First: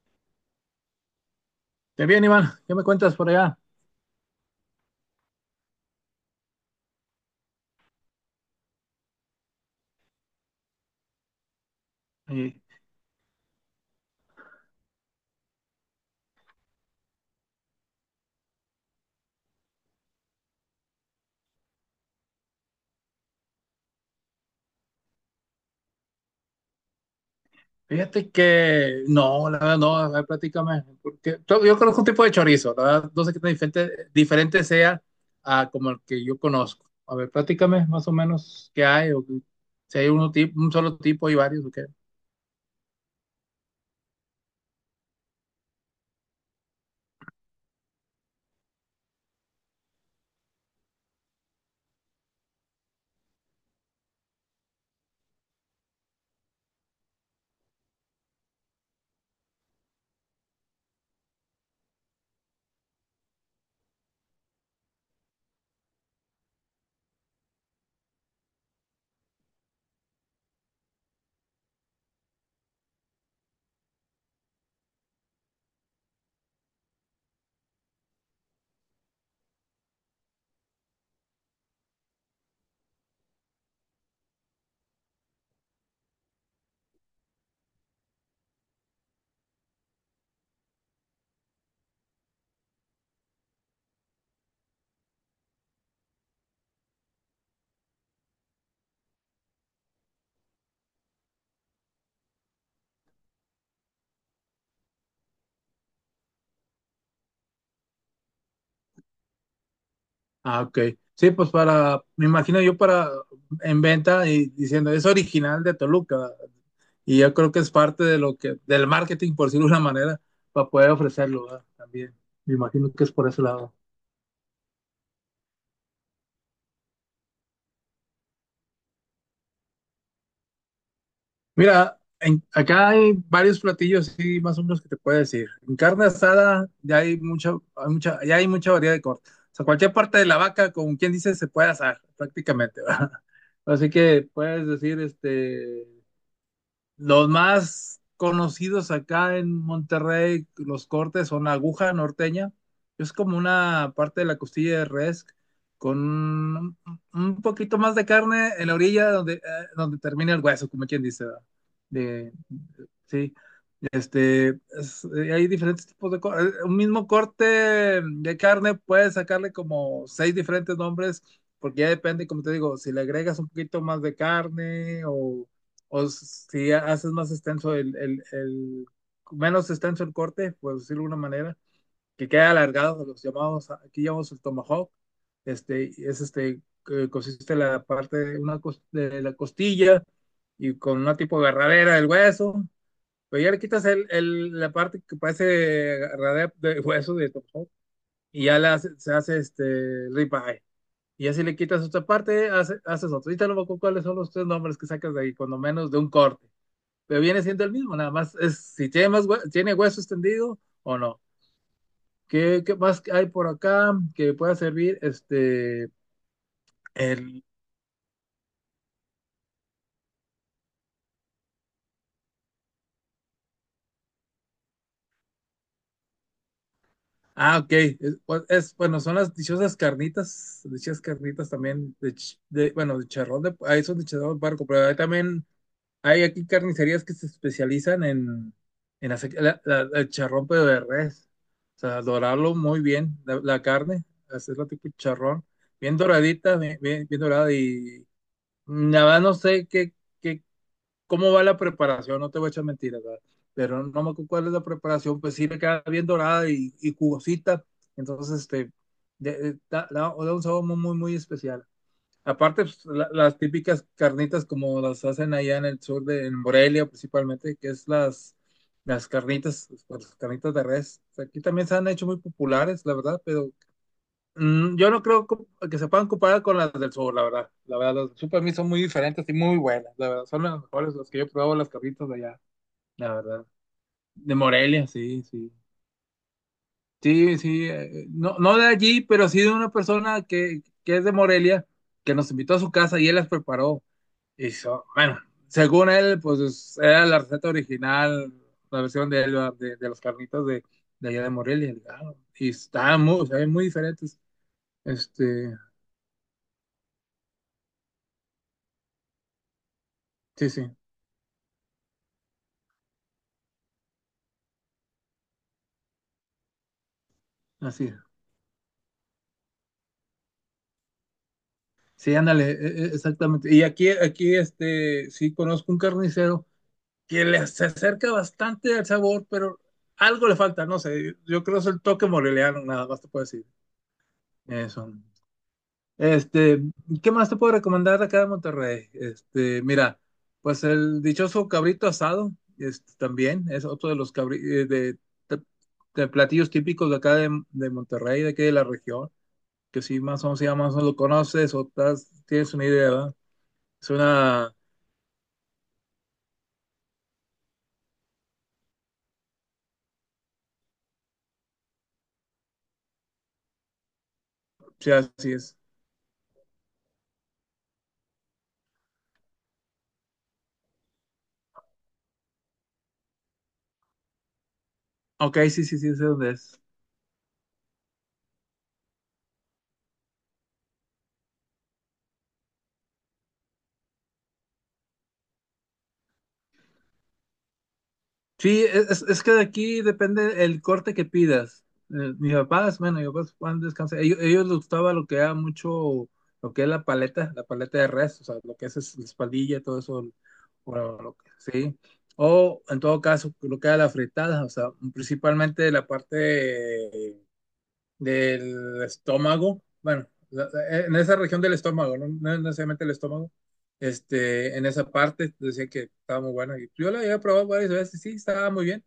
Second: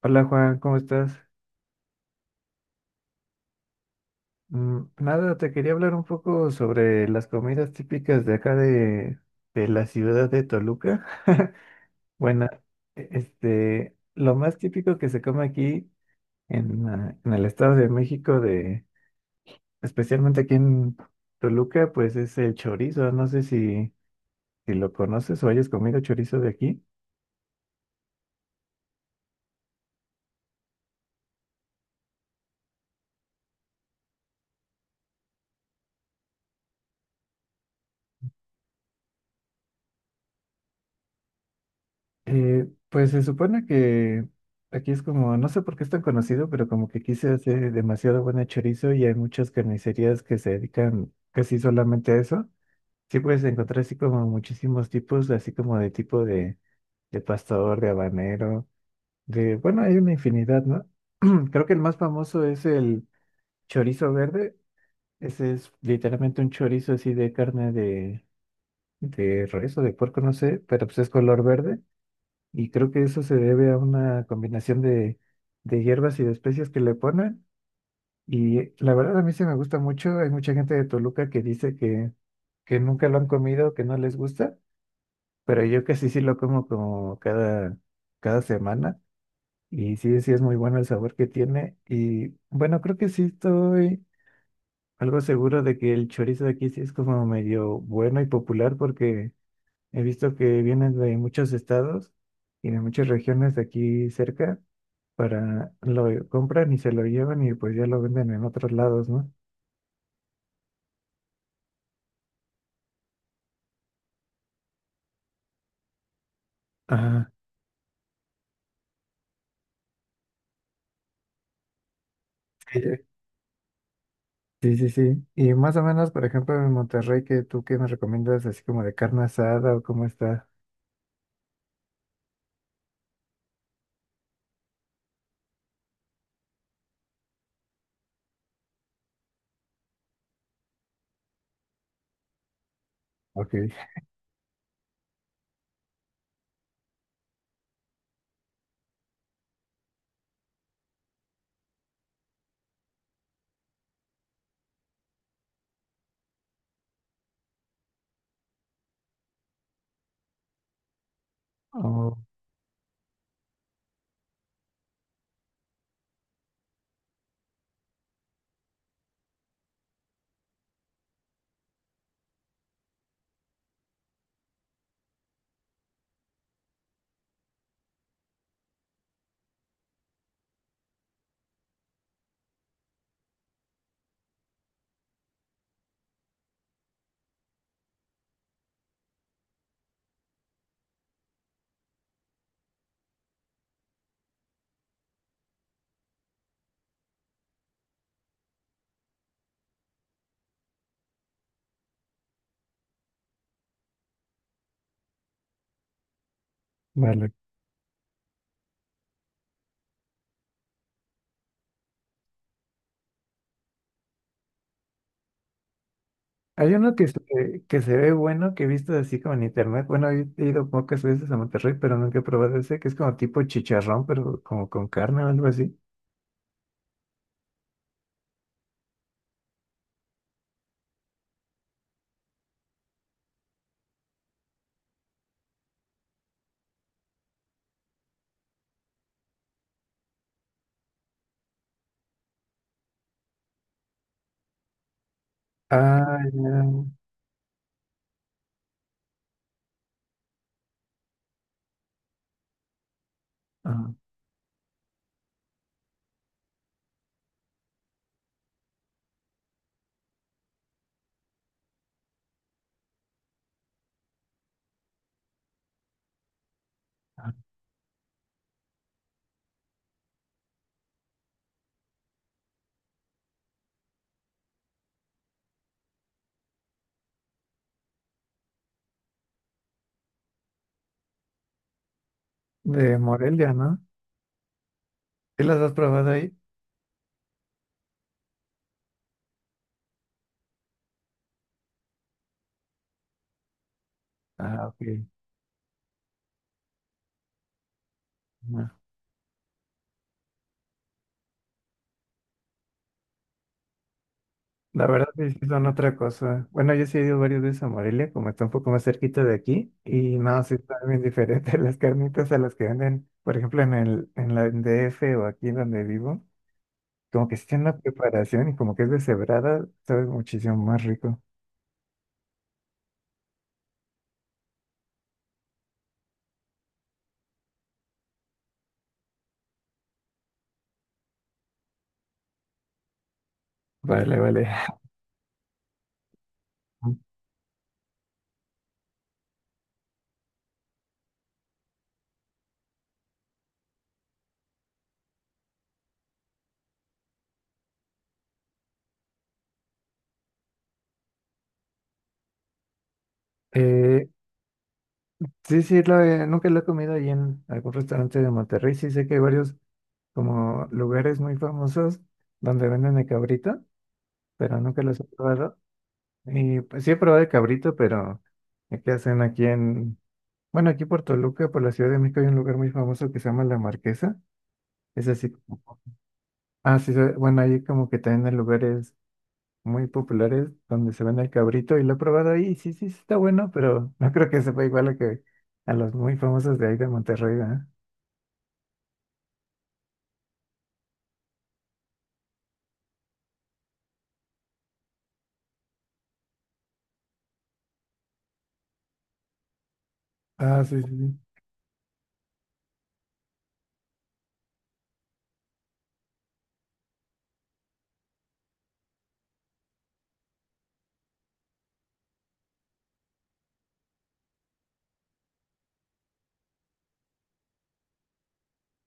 Hola Juan, ¿cómo estás? Qué bien, Iván. ¿Qué me cuentas por allá? Nada, te quería hablar un poco sobre las comidas típicas de de la ciudad de Toluca. Bueno, Eh, lo más típico que se come aquí en el Estado de México, especialmente aquí en Toluca, pues es el chorizo. No sé si lo conoces o hayas comido chorizo de aquí. Fíjate que no, la verdad no, a ver, platícame. Porque yo conozco un tipo de chorizo, la verdad, no sé qué tan diferente, diferente sea a como el que yo conozco. A ver, platícame más o menos qué hay, o si hay uno, un solo tipo y varios, ¿ok? Pues se supone que aquí es como, no sé por qué es tan conocido, pero como que aquí se hace demasiado buena chorizo y hay muchas carnicerías que se dedican casi solamente a eso. Sí puedes encontrar así como muchísimos tipos, así como de tipo de pastor, de habanero, bueno, hay una infinidad, ¿no? Creo que el más famoso es el chorizo verde. Ese es literalmente un chorizo así de carne de res o de puerco, no sé, pero pues es color verde y creo que eso se debe a una combinación de hierbas y de especias que le ponen. Y la verdad a mí se me gusta mucho. Hay mucha gente de Toluca que dice que nunca lo han comido, que no les gusta, pero yo casi sí lo como como cada semana. Y sí, sí es muy bueno el sabor que tiene. Y bueno, creo que sí estoy algo seguro de que el chorizo de aquí sí es como medio bueno y popular porque... He visto que vienen de muchos estados y de muchas regiones de aquí cerca para lo compran y se lo llevan y pues ya lo venden en otros lados, ¿no? Ah, ok. Sí, pues para, me imagino yo para en venta y diciendo, es original de Toluca. Y Ajá. yo creo que es parte de lo que, del marketing, por decirlo de una manera, para poder ofrecerlo, ¿verdad? También. Me Sí, imagino que es por ese lado. sí, sí, sí. Y más o menos, por ejemplo, en Monterrey, ¿qué me recomiendas así como de carne asada o cómo está? Mira, acá hay varios platillos, sí, más o menos que te puedo decir. En carne asada ya hay mucha, ya hay mucha variedad de cortes. O sea, cualquier parte de la vaca, como quien dice, se puede asar prácticamente, ¿verdad? Ok. Así que puedes decir, los más conocidos acá en Monterrey, los cortes son aguja norteña. Es como una parte de la costilla de res con un poquito más de carne en la orilla donde, donde termina el hueso, como quien dice, ¿verdad? Oh, De, sí. Este, hay diferentes tipos de... un mismo corte de carne puedes sacarle como seis diferentes nombres, porque ya depende, como te digo, si le agregas un poquito más de carne o si haces más extenso el, menos extenso el corte, por decirlo de alguna manera, que quede alargado, los llamados, aquí llamamos el tomahawk, es este, que consiste la parte de, una, de la costilla y con una tipo de agarradera del hueso, pero ya le quitas el, la parte que parece radea de hueso de Tom Hog, y ya la se hace este ribeye. Y así le quitas otra parte, haces otro. Y no me acuerdo cuáles son los tres nombres que sacas de ahí, cuando menos de un corte. Pero vale. viene siendo el mismo, nada más es si tiene más tiene hueso extendido o no. ¿Qué, qué más hay por acá que pueda servir? Hay uno el, que se ve bueno, que he visto así como en internet. Bueno, he ido pocas veces a Monterrey, pero nunca he probado ese, que es como tipo chicharrón, pero como con carne o algo así. ah, ok. Es, pues, bueno, son las dichosas carnitas también de, bueno, de charrón de, ahí son de charrón de puerco, pero ahí también hay aquí carnicerías que se especializan en hacer el charrón, pero de res. O sea, dorarlo muy bien, la carne, hacerlo tipo charrón, bien Ah, doradita, ya. bien, bien, bien dorada. Y nada, no sé qué, qué, cómo va la preparación, no te voy a echar mentiras, ¿verdad? Pero Ah, no me acuerdo cuál es la preparación, pues sí le queda bien dorada y jugosita. Entonces, da, da un sabor muy, muy, muy especial. Aparte, pues, las típicas carnitas como las hacen allá en el sur de en Morelia ah, principalmente, que es las carnitas de res. O sea, aquí también se han hecho muy populares, la verdad, pero yo no creo que se puedan comparar con las del sur, la verdad. La verdad, las del sur para mí son muy diferentes y muy buenas, la verdad. Son las mejores las que yo he probado, las carnitas de allá, de la verdad. Morelia, ¿no? De Morelia, sí, ¿Sí sí. las has probado ahí? Sí, sí. No, no de allí, pero sí de una persona que es de Morelia, que nos invitó a su casa y él las preparó. Ah, Hizo, ok. bueno, según él, pues era la receta original, No. la versión de, él, de los carnitos de allá de Morelia. Ah, y estaban muy, saben, muy diferentes. La verdad es que Este, son otra cosa. Bueno, yo sí he ido varias veces a Morelia, como está un poco más cerquita de aquí, y no, sí, sí sí, están bien diferentes las carnitas a las que venden, por ejemplo, en la en DF o aquí donde vivo, como que sí tienen una así es. preparación y como que es deshebrada, sabe muchísimo más rico. Sí, ándale, exactamente. Y aquí, aquí, sí conozco un carnicero que le, se acerca bastante al sabor, pero algo le falta, no sé. Yo creo que es el toque moreliano, nada más te puedo decir. Vale, vale. Eso. Este, ¿Qué más te puedo recomendar de acá de Monterrey? Mira, pues el dichoso cabrito asado, también es otro de los de, de- de platillos típicos de acá de Monterrey, de aquí de la región, que si más o menos, si ya más o menos lo conoces o tienes una idea, ¿verdad? Es Eh, una, sí, sí, nunca lo he comido ahí en algún restaurante de Monterrey. Sí, sé que hay varios como lugares muy famosos donde venden el cabrito, pero nunca sí, los he así es. probado. Y pues sí he probado el cabrito, pero el que hacen aquí en, bueno, aquí por Toluca, por la Ciudad de México, hay un lugar muy famoso que se llama La Marquesa. Es así Ok, como, sí, sí, sí, sé dónde es. ah, sí, bueno, ahí como que también hay lugares muy populares donde se vende el cabrito y lo he probado ahí, y sí, sí, sí está bueno, pero no creo que sepa igual a que a los muy famosos de ahí de Monterrey, ¿verdad? Sí, es que de aquí depende el corte que pidas. Mis papás, bueno, mis papás van a descansar. Ellos les gustaba lo que era mucho, lo que es la paleta de res, o sea, lo que es la espaldilla, todo eso, Ah, sí, bueno, sí, sí. O en todo caso, lo que era la fritada, o sea, principalmente la parte del estómago, bueno, en esa región del estómago, no, no necesariamente el estómago. En esa parte decía que estaba muy buena. Y yo la había probado varias veces, sí, estaba muy bien.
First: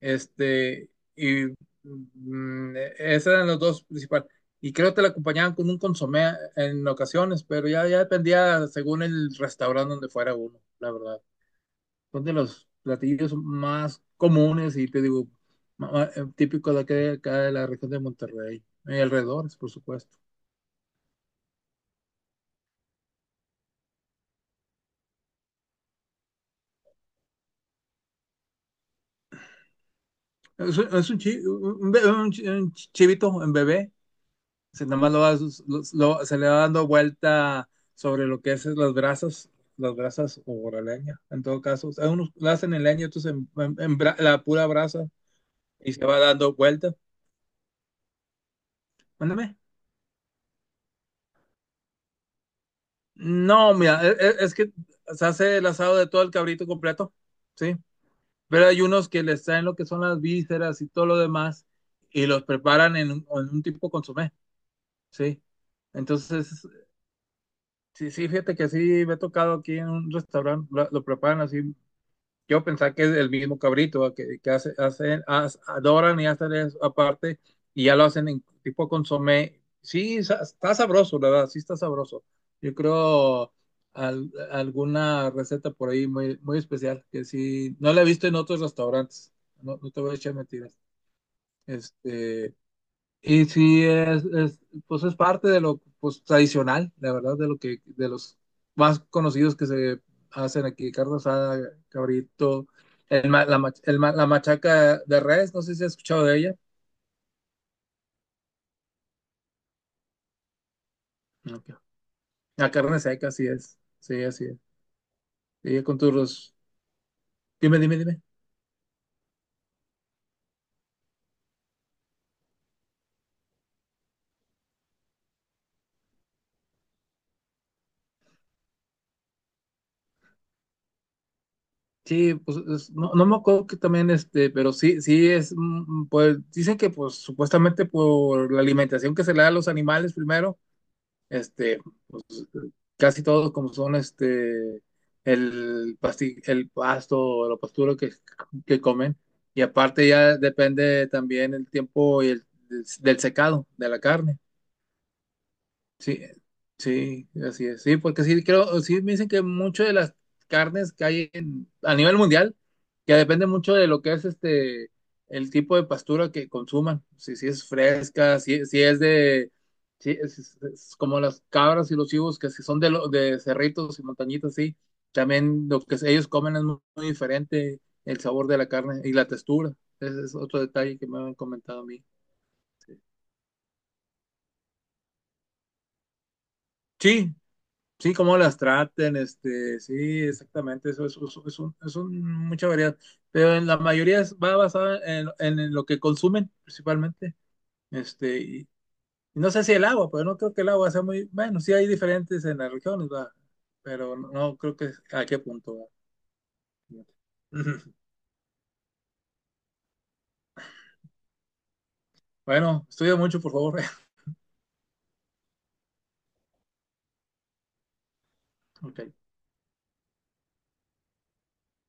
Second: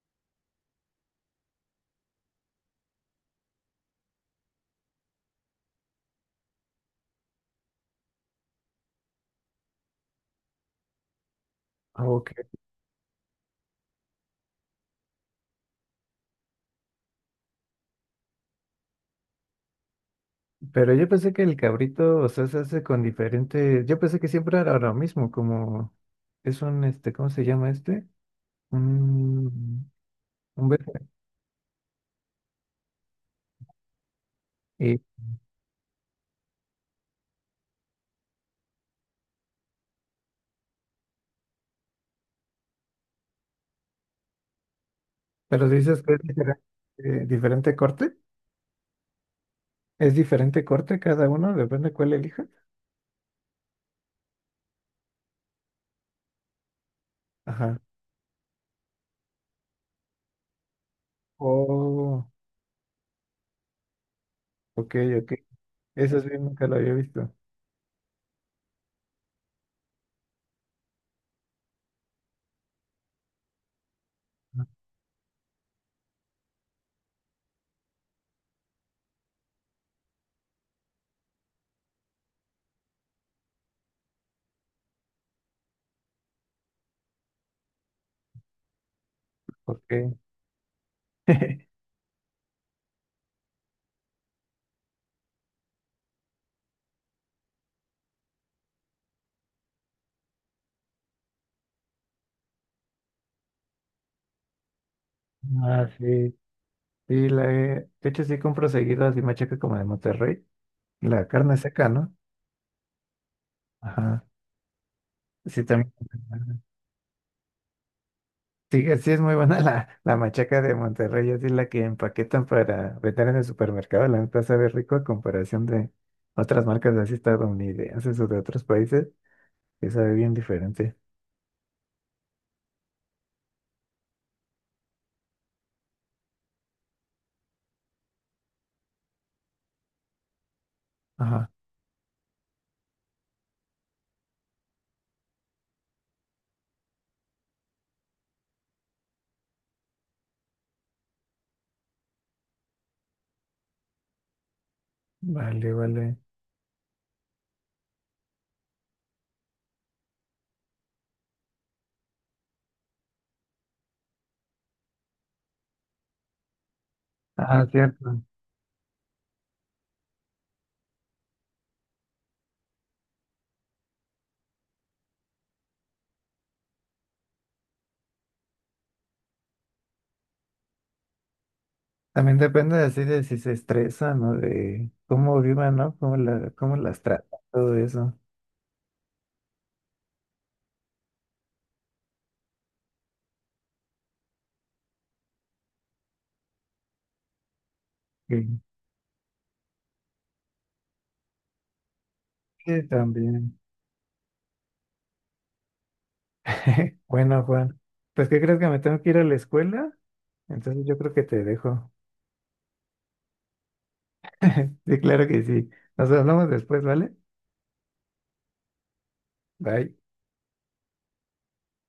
Este, y esos eran los dos principales. Y creo que la acompañaban con un consomé en ocasiones, pero ya, ya dependía según el restaurante donde fuera uno, la verdad. Son de sí. los platillos más comunes y te digo, típicos de acá, acá de la región de Monterrey y alrededores, por supuesto. Pero yo pensé que el cabrito, o sea, se hace con diferentes. Yo pensé que siempre era lo mismo, como es un, este, ¿cómo se llama este? Un, un verde. Es un un chivito en bebé, se, nada Y, más lo, lo- se le va dando vuelta sobre lo que es las brasas o la leña, en todo caso. O sea, unos la hacen en leña, otros en, la pura brasa pero si y dices se que va es dando diferente, vuelta. Diferente corte. Mándame. ¿Es diferente corte cada uno? Depende cuál elija. No, mira, es, que se hace el asado de todo el cabrito completo, ¿sí? Ajá. Pero hay unos que les traen lo que son las vísceras y todo lo demás y Oh, los preparan en un tipo consomé, ok, ok. ¿sí? Eso sí, Entonces, nunca lo había visto. sí, sí, fíjate que sí, me ha tocado aquí en un restaurante, lo preparan así. Yo pensaba que es el mismo cabrito, ¿va? Que Ah, hace, hacen, adoran y hacen eso aparte y ya lo hacen en tipo consomé. Sí, está sabroso, la verdad, sí está sabroso. Yo creo alguna receta por ahí muy, muy especial que sí, no la he visto en otros restaurantes, no, no te voy a ok. echar mentiras. Este, sí, es, pues es parte de lo pues, tradicional, la verdad, de lo que, de los más conocidos que se hacen aquí, carne asada, cabrito, el la machaca de res, no sé si Ah, has escuchado sí. de ella. Sí, la he... De hecho, sí compro seguido así machaca como de Monterrey. La carne Ok. seca, ¿no? La carne seca, así es, sí, Ajá. así es. Sí, Y también. con tus... Dime, dime, dime. Sí, sí es muy buena la machaca de Monterrey, así la que empaquetan para vender en el supermercado, la neta sabe rico a comparación de otras marcas así estadounidenses o de otros países, que sabe bien diferente. Sí, pues no, no me acuerdo que también, pero sí, sí es, pues dicen que pues supuestamente por la alimentación que se le da a los animales primero. Ajá, Este, pues, casi todos como son este el el pasto o la pastura que comen. Y aparte ya depende también el tiempo y del secado de la carne. vale, vale. Sí, sí, así es. Sí, porque sí, creo, sí me dicen que mucho de las carnes que hay a nivel mundial, que depende mucho de lo que es el tipo de pastura que consuman. Si, si Ah, es cierto. fresca, si, si es de, si es, es como las cabras y los chivos, que si son de, de cerritos y montañitas, sí. También lo que ellos comen es muy, muy diferente el sabor de la carne y la textura. Ese es otro detalle que me han comentado a mí. También depende así de si se estresan o de cómo vivan, ¿no? Cómo las Sí, tratan, todo sí, eso. cómo las traten, sí, exactamente, eso es, mucha variedad, pero en la mayoría va basada en lo que consumen principalmente, este, y, Sí, y no sé si el agua, pero no creo que el agua sea muy, bueno, sí hay diferentes en las sí, regiones, va, también. pero no, no creo que a qué punto va. Bueno, Juan, pues ¿qué crees que me tengo que ir a la escuela? Entonces yo creo que te dejo. Bueno, estudia mucho, por favor. Sí, claro que sí. Nos hablamos después, ¿vale? Ok. Bye.